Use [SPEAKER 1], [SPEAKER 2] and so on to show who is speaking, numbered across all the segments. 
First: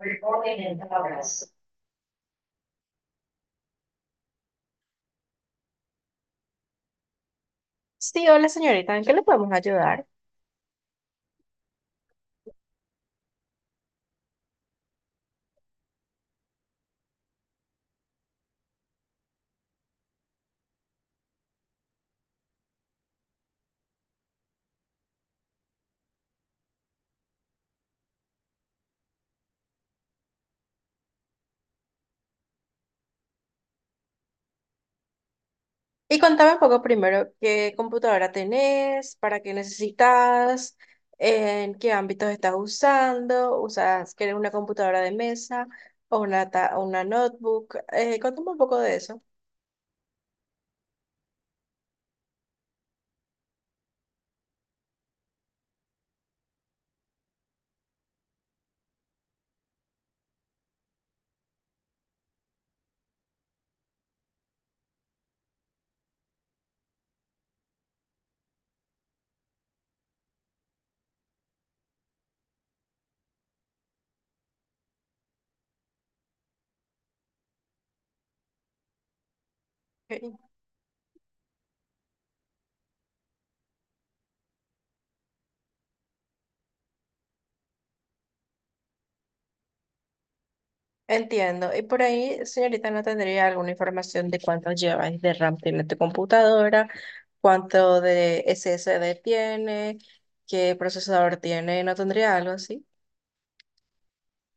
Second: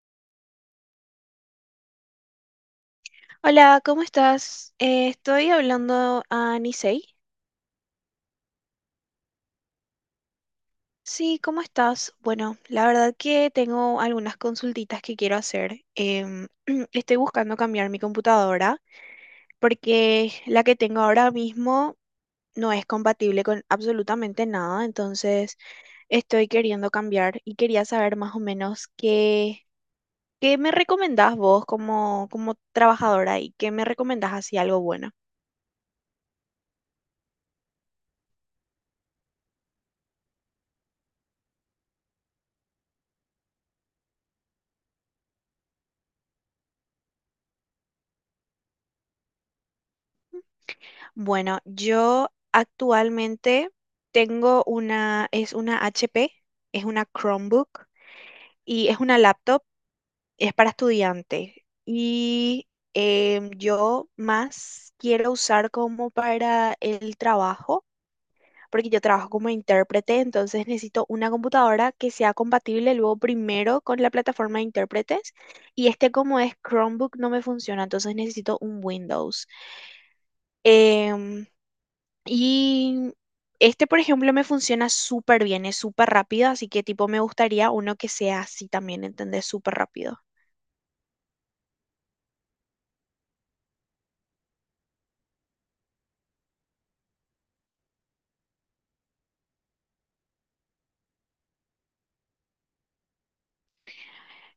[SPEAKER 1] Recording in progress.
[SPEAKER 2] Hola, ¿cómo estás? Estoy hablando a Nisei.
[SPEAKER 1] Sí, hola señorita, ¿en qué le podemos ayudar?
[SPEAKER 2] Sí, ¿cómo estás? Bueno, la verdad que tengo algunas consultitas que quiero hacer. Estoy buscando cambiar mi computadora porque la que tengo ahora mismo no es compatible con absolutamente nada, entonces estoy queriendo cambiar y quería saber más o menos qué me recomendás vos como trabajadora y qué me recomendás así algo bueno.
[SPEAKER 1] Y contame un poco primero qué computadora tenés, para qué necesitas, en qué ámbitos estás usando, usas, ¿quieres una computadora de mesa o una, o una notebook? Contame un poco de eso.
[SPEAKER 2] Bueno, yo actualmente es una HP, es una Chromebook y es una laptop, es para estudiante. Y yo más quiero usar como para el trabajo, porque yo trabajo como intérprete, entonces necesito una computadora que sea compatible luego primero con la plataforma de intérpretes. Y este como es Chromebook no me funciona, entonces necesito un Windows.
[SPEAKER 1] Ok.
[SPEAKER 2] Em, Y este, por ejemplo, me funciona súper bien, es súper rápido, así que tipo me gustaría uno que sea así también, ¿entendés? Súper rápido.
[SPEAKER 1] Entiendo. Y por ahí, señorita, ¿no tendría alguna información de cuánto lleváis de RAM tiene tu computadora, cuánto de SSD tiene, qué procesador tiene? ¿No tendría algo así?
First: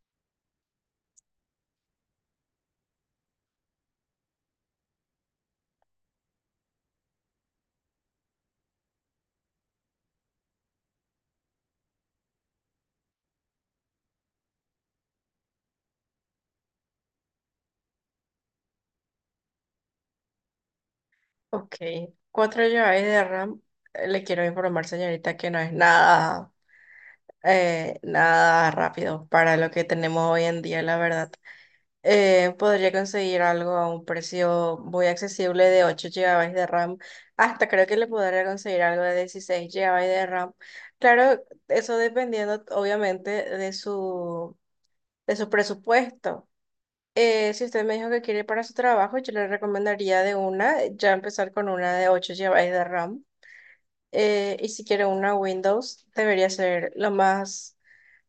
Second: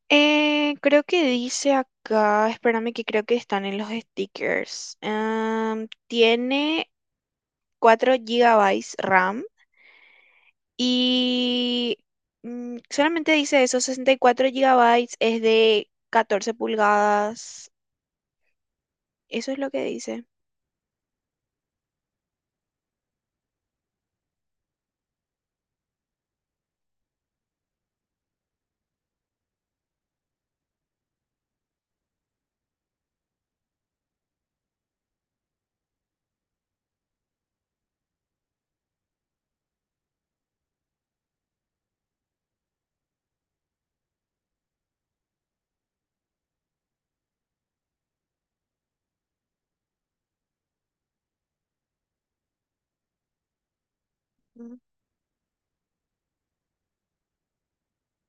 [SPEAKER 2] Creo que dice acá, espérame que creo que están en los stickers. Am, tiene 4 GB RAM y solamente dice eso, 64 GB es de 14 pulgadas. Eso es lo que dice.
[SPEAKER 1] Ok, 4 GB de RAM. Le quiero informar, señorita, que no es nada, nada rápido para lo que tenemos hoy en día, la verdad. Podría conseguir algo a un precio muy accesible de 8 GB de RAM. Hasta creo que le podría conseguir algo de 16 GB de RAM. Claro, eso dependiendo, obviamente, de su presupuesto. Si usted me dijo que quiere para su trabajo, yo le recomendaría de una, ya empezar con una de 8 GB de RAM. Y
[SPEAKER 2] Mm,
[SPEAKER 1] si quiere una Windows, debería ser lo más,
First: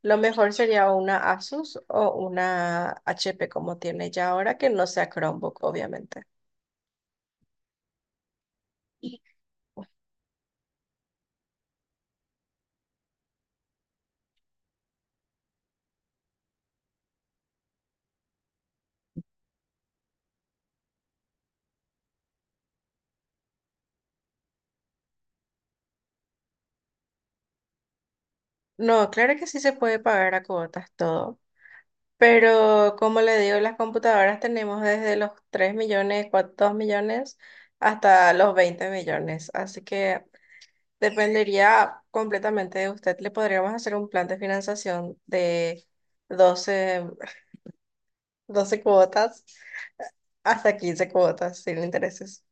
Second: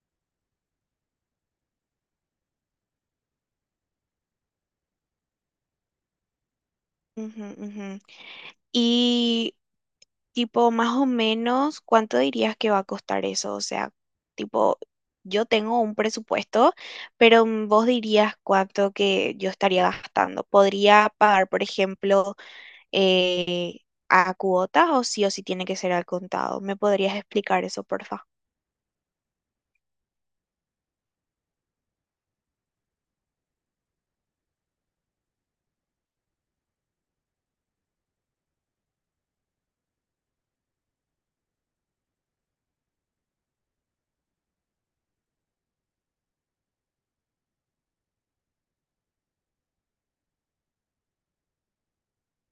[SPEAKER 1] lo mejor sería una Asus o una HP como tiene ya ahora, que no sea Chromebook, obviamente.
[SPEAKER 2] ujú, ujú. Y Tipo, más o menos, ¿cuánto dirías que va a costar eso? O sea, tipo, yo tengo un presupuesto, pero vos dirías cuánto que yo estaría gastando. ¿Podría pagar, por ejemplo, eh, a cuotas o sí tiene que ser al contado? ¿Me podrías explicar eso, porfa?
[SPEAKER 1] No, claro que sí se puede pagar a cuotas todo, pero como le digo, las computadoras tenemos desde los 3 millones, 4, 2 millones hasta los 20 millones, así que dependería completamente de usted. Le podríamos hacer un plan de financiación de 12 12 cuotas hasta 15 cuotas sin intereses.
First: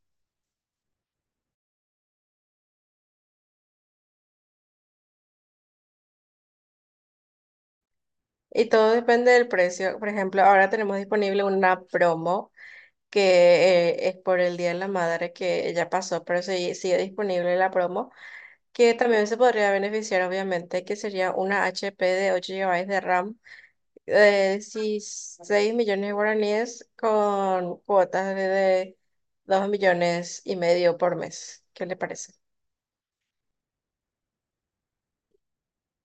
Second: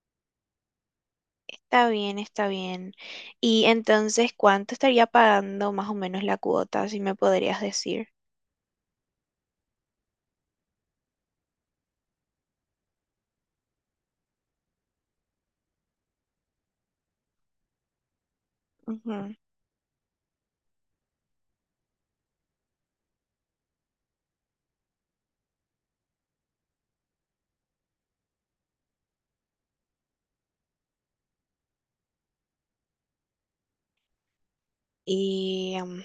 [SPEAKER 2] Está bien, está bien. Y entonces, ¿cuánto estaría pagando más o menos la cuota, si me podrías decir?
[SPEAKER 1] Y todo depende del precio. Por ejemplo, ahora tenemos disponible una promo que es por el Día de la Madre que ya pasó, pero sigue disponible la promo, que también
[SPEAKER 2] Ujú.
[SPEAKER 1] se podría beneficiar, obviamente, que sería una HP de 8 GB de RAM, sí, 6 millones de guaraníes con cuotas de 2 millones y medio por mes. ¿Qué le parece?
[SPEAKER 2] Y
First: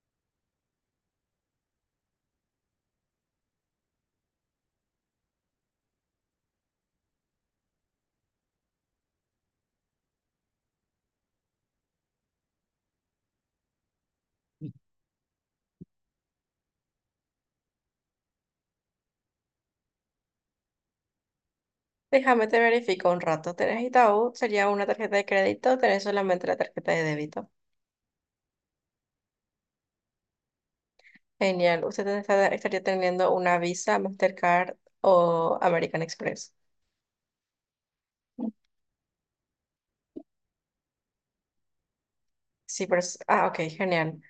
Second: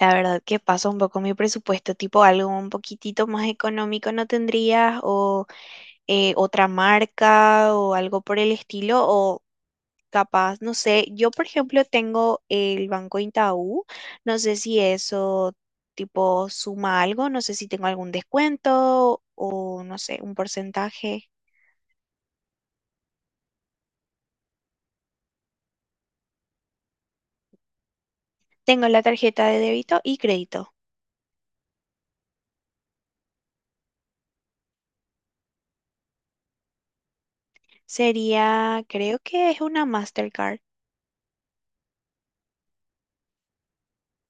[SPEAKER 2] la verdad que pasa un poco mi presupuesto, tipo algo un poquitito más económico no tendrías, o otra marca, o algo por el estilo, o capaz, no sé, yo por ejemplo tengo el Banco Itaú, no sé si eso tipo suma algo, no sé si tengo algún descuento o no sé, un porcentaje.
[SPEAKER 1] Déjame te verifico un rato. ¿Tenés Itaú? ¿Sería una tarjeta de crédito? ¿Tenés solamente la tarjeta de débito?
[SPEAKER 2] Tengo la tarjeta de débito y crédito.
[SPEAKER 1] Genial. ¿Usted estaría teniendo una Visa, Mastercard o American Express?
[SPEAKER 2] Sería, creo que es una Mastercard.
[SPEAKER 1] Sí, pero... Ah, ok, genial.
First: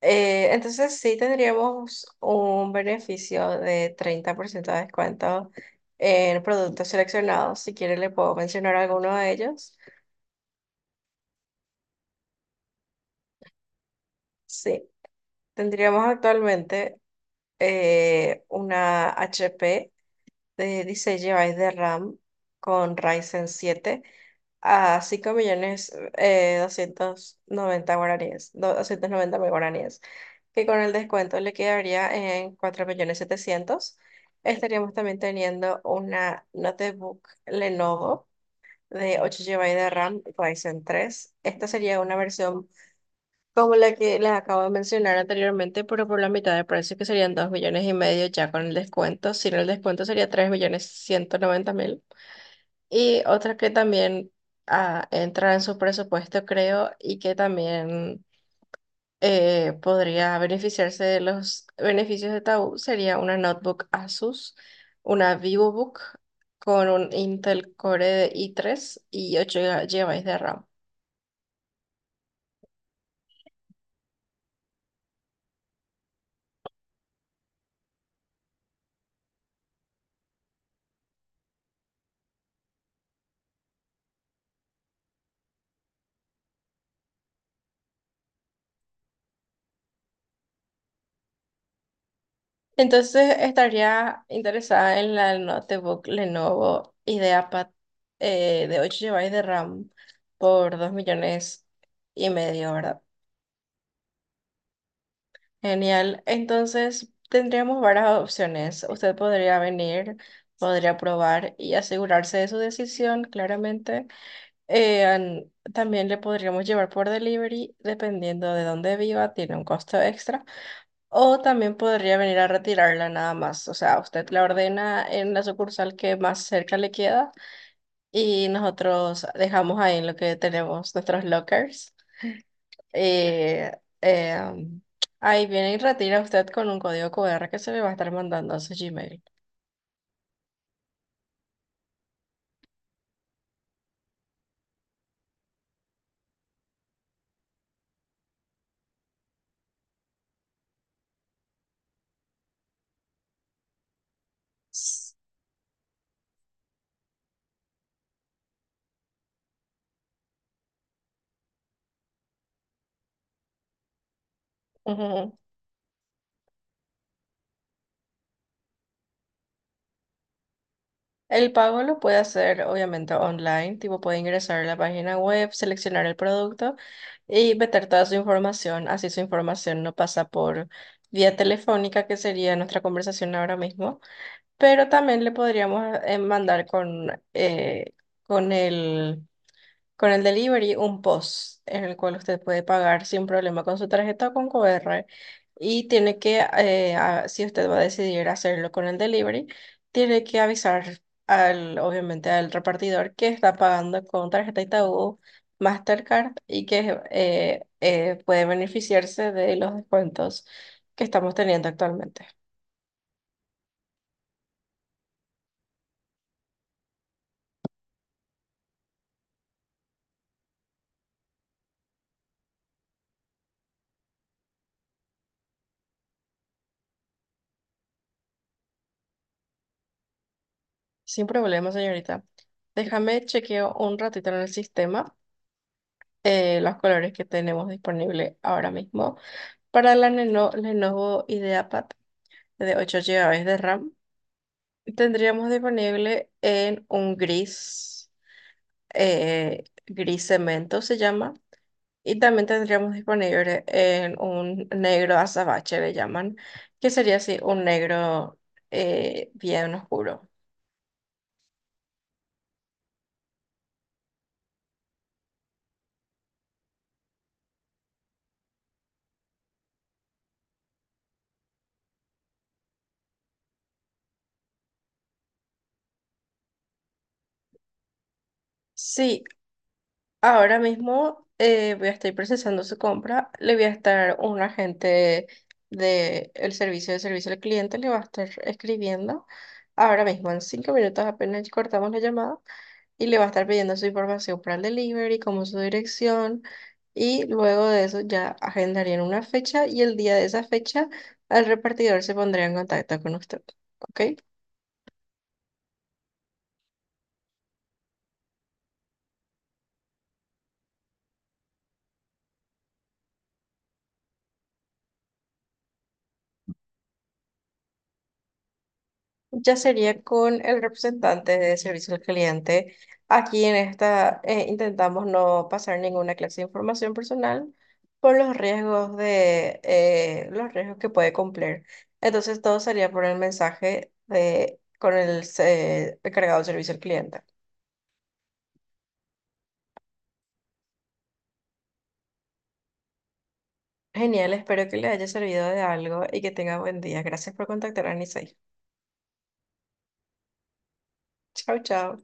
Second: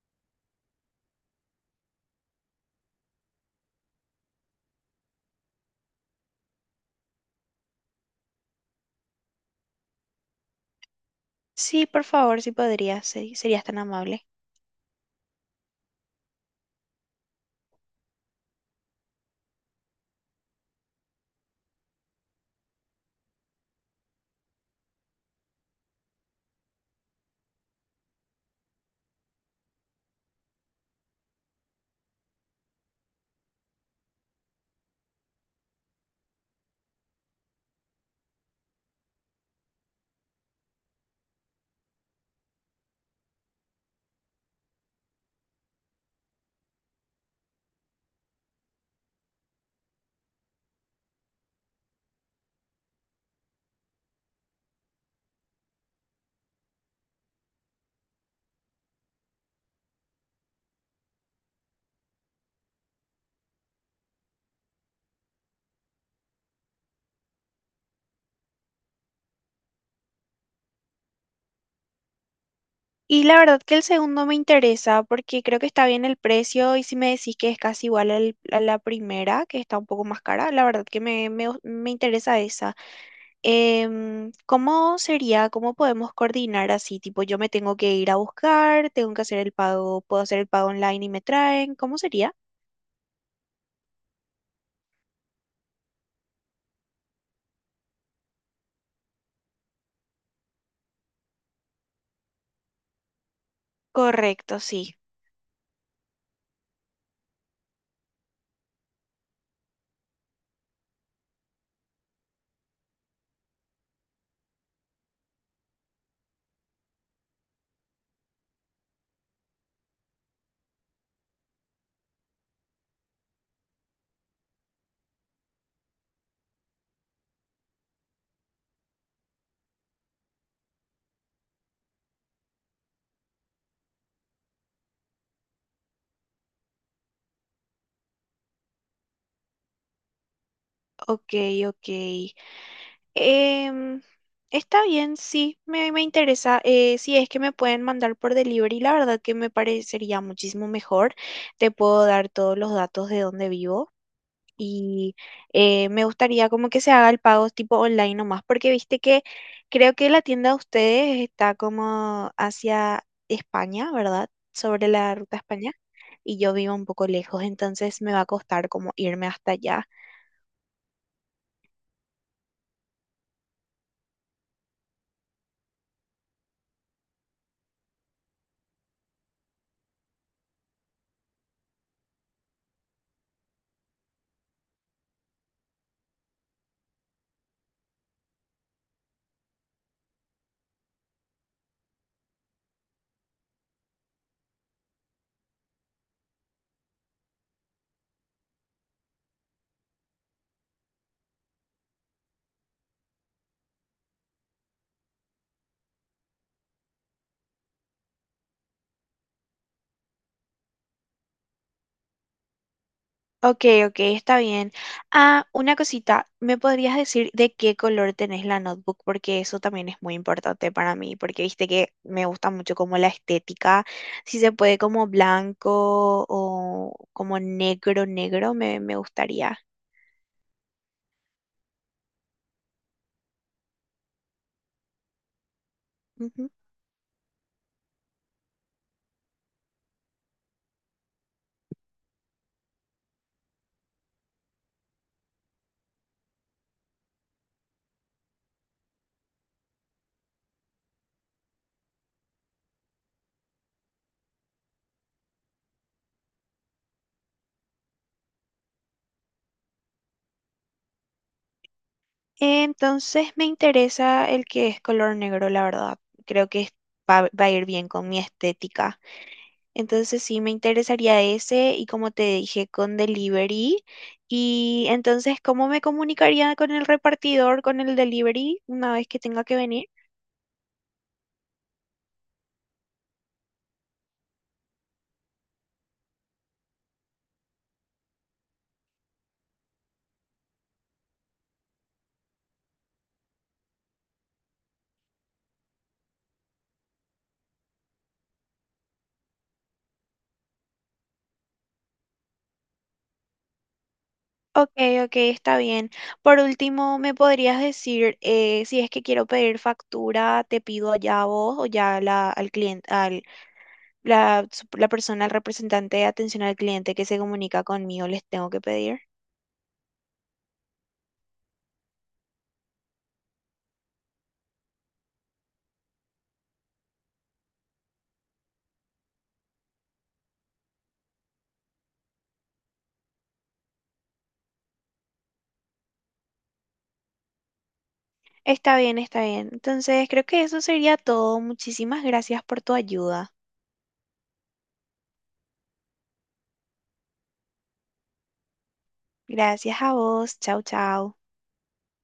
[SPEAKER 1] Entonces sí tendríamos un beneficio de 30% de descuento en productos seleccionados. Si quiere le puedo mencionar alguno de ellos.
[SPEAKER 2] Sí, por favor, si podría, sí, serías tan amable.
[SPEAKER 1] Sí, tendríamos actualmente una HP de 16 GB de RAM con Ryzen 7, a 5 millones 290 guaraníes, 290.000 guaraníes, que con el descuento le quedaría en 4 millones setecientos. Estaríamos también teniendo una notebook Lenovo de 8 GB de RAM Ryzen 3. Esta sería una versión como la que les acabo de mencionar anteriormente, pero por la mitad de precio, que serían 2 millones y medio ya con el descuento. Sin el descuento sería 3 millones ciento noventa. Y otra que también, ah, entra en su presupuesto, creo, y que también podría beneficiarse de los beneficios de Tabú, sería una notebook Asus, una VivoBook con un Intel Core de i3 y 8 GB de RAM.
[SPEAKER 2] Y la verdad que el segundo me interesa porque creo que está bien el precio y si me decís que es casi igual a la primera, que está un poco más cara, la verdad que me interesa esa. Em, ¿cómo sería? ¿Cómo podemos coordinar así? Tipo, yo me tengo que ir a buscar, tengo que hacer el pago, puedo hacer el pago online y me traen. ¿Cómo sería?
[SPEAKER 1] Entonces estaría interesada en la notebook Lenovo IdeaPad, de 8 GB de RAM por 2 millones y medio, ¿verdad?
[SPEAKER 2] Correcto, sí.
[SPEAKER 1] Genial. Entonces, tendríamos varias opciones. Usted podría venir, podría probar y asegurarse de su decisión, claramente. También le podríamos llevar por delivery, dependiendo de dónde viva, tiene un costo extra. O también podría venir a retirarla nada más. O sea, usted la ordena en la sucursal que más cerca le queda y nosotros dejamos ahí en lo que tenemos nuestros lockers, eh, eh, ahí viene y retira usted con un código QR que se le va a estar mandando a su Gmail.
[SPEAKER 2] Ok, ok. Em, está bien, sí, me interesa. Si es que me pueden mandar por delivery, la verdad que me parecería muchísimo mejor. Te puedo dar todos los datos de dónde vivo
[SPEAKER 1] S-
[SPEAKER 2] y me gustaría como que se haga el pago tipo online nomás, porque viste que creo que la tienda de ustedes está como hacia España, ¿verdad? Sobre la ruta
[SPEAKER 1] Ujú.
[SPEAKER 2] a España y yo vivo un poco lejos, entonces me va a costar como irme hasta allá.
[SPEAKER 1] El pago lo puede hacer obviamente online, tipo puede ingresar a la página web, seleccionar el producto y meter toda su información, así su información no pasa por vía telefónica, que sería nuestra conversación ahora mismo, pero también le podríamos mandar con el con el delivery, un POS en el cual usted puede pagar sin problema con su tarjeta o con QR. Y tiene que, si usted va a decidir hacerlo con el delivery, tiene que avisar al, obviamente al repartidor que está pagando con tarjeta Itaú, Mastercard y que puede beneficiarse de los descuentos que estamos teniendo actualmente.
[SPEAKER 2] Ok, ok, está bien. Ah, una cosita, ¿me podrías decir de qué color tenés la notebook? Porque eso también es muy importante para mí, porque viste que me gusta mucho como la estética, si se puede como blanco o como negro, negro, me gustaría.
[SPEAKER 1] Sin problema, señorita. Déjame chequeo un ratito en el sistema
[SPEAKER 2] Ujú.
[SPEAKER 1] los colores que tenemos disponible ahora mismo. Para la Lenovo IdeaPad de 8 GB de RAM, tendríamos disponible en un gris, gris cemento se llama, y también tendríamos disponible en un negro azabache, le llaman, que sería así, un negro bien oscuro.
[SPEAKER 2] Entonces me interesa el que es color negro, la verdad. Creo que va, va a ir bien con mi estética. Entonces sí me interesaría ese y como te dije con delivery. Y entonces, ¿cómo me comunicaría con el repartidor, con el delivery, una vez que
[SPEAKER 1] Sí,
[SPEAKER 2] tenga que venir?
[SPEAKER 1] ahora mismo voy a estar procesando su compra, le voy a estar un agente del servicio de servicio al cliente, le va a estar escribiendo ahora mismo en 5 minutos apenas cortamos la llamada y le va a estar pidiendo su información para el delivery, como su dirección, y luego de eso ya agendarían una fecha y el día de esa fecha el repartidor se pondría en contacto con usted, ¿ok?
[SPEAKER 2] Ok, ok, está bien. Por último, ¿me podrías decir si es que quiero pedir factura, te pido allá a vos o ya a al cliente, la persona, el representante de atención al cliente que se comunica conmigo, les tengo que pedir?
[SPEAKER 1] Ya sería con el representante de servicio al cliente. Aquí en esta intentamos no pasar ninguna clase de información personal por los riesgos de los riesgos que puede cumplir. Entonces todo sería por el mensaje de con el encargado de servicio al cliente.
[SPEAKER 2] Está bien, está bien. Entonces, creo que eso sería todo. Muchísimas gracias por tu ayuda.
[SPEAKER 1] Genial, espero que le haya servido de algo y que tenga buen día. Gracias por contactar a Nisei.
[SPEAKER 2] Gracias a vos. Chau, chau.
[SPEAKER 1] Chao, chao.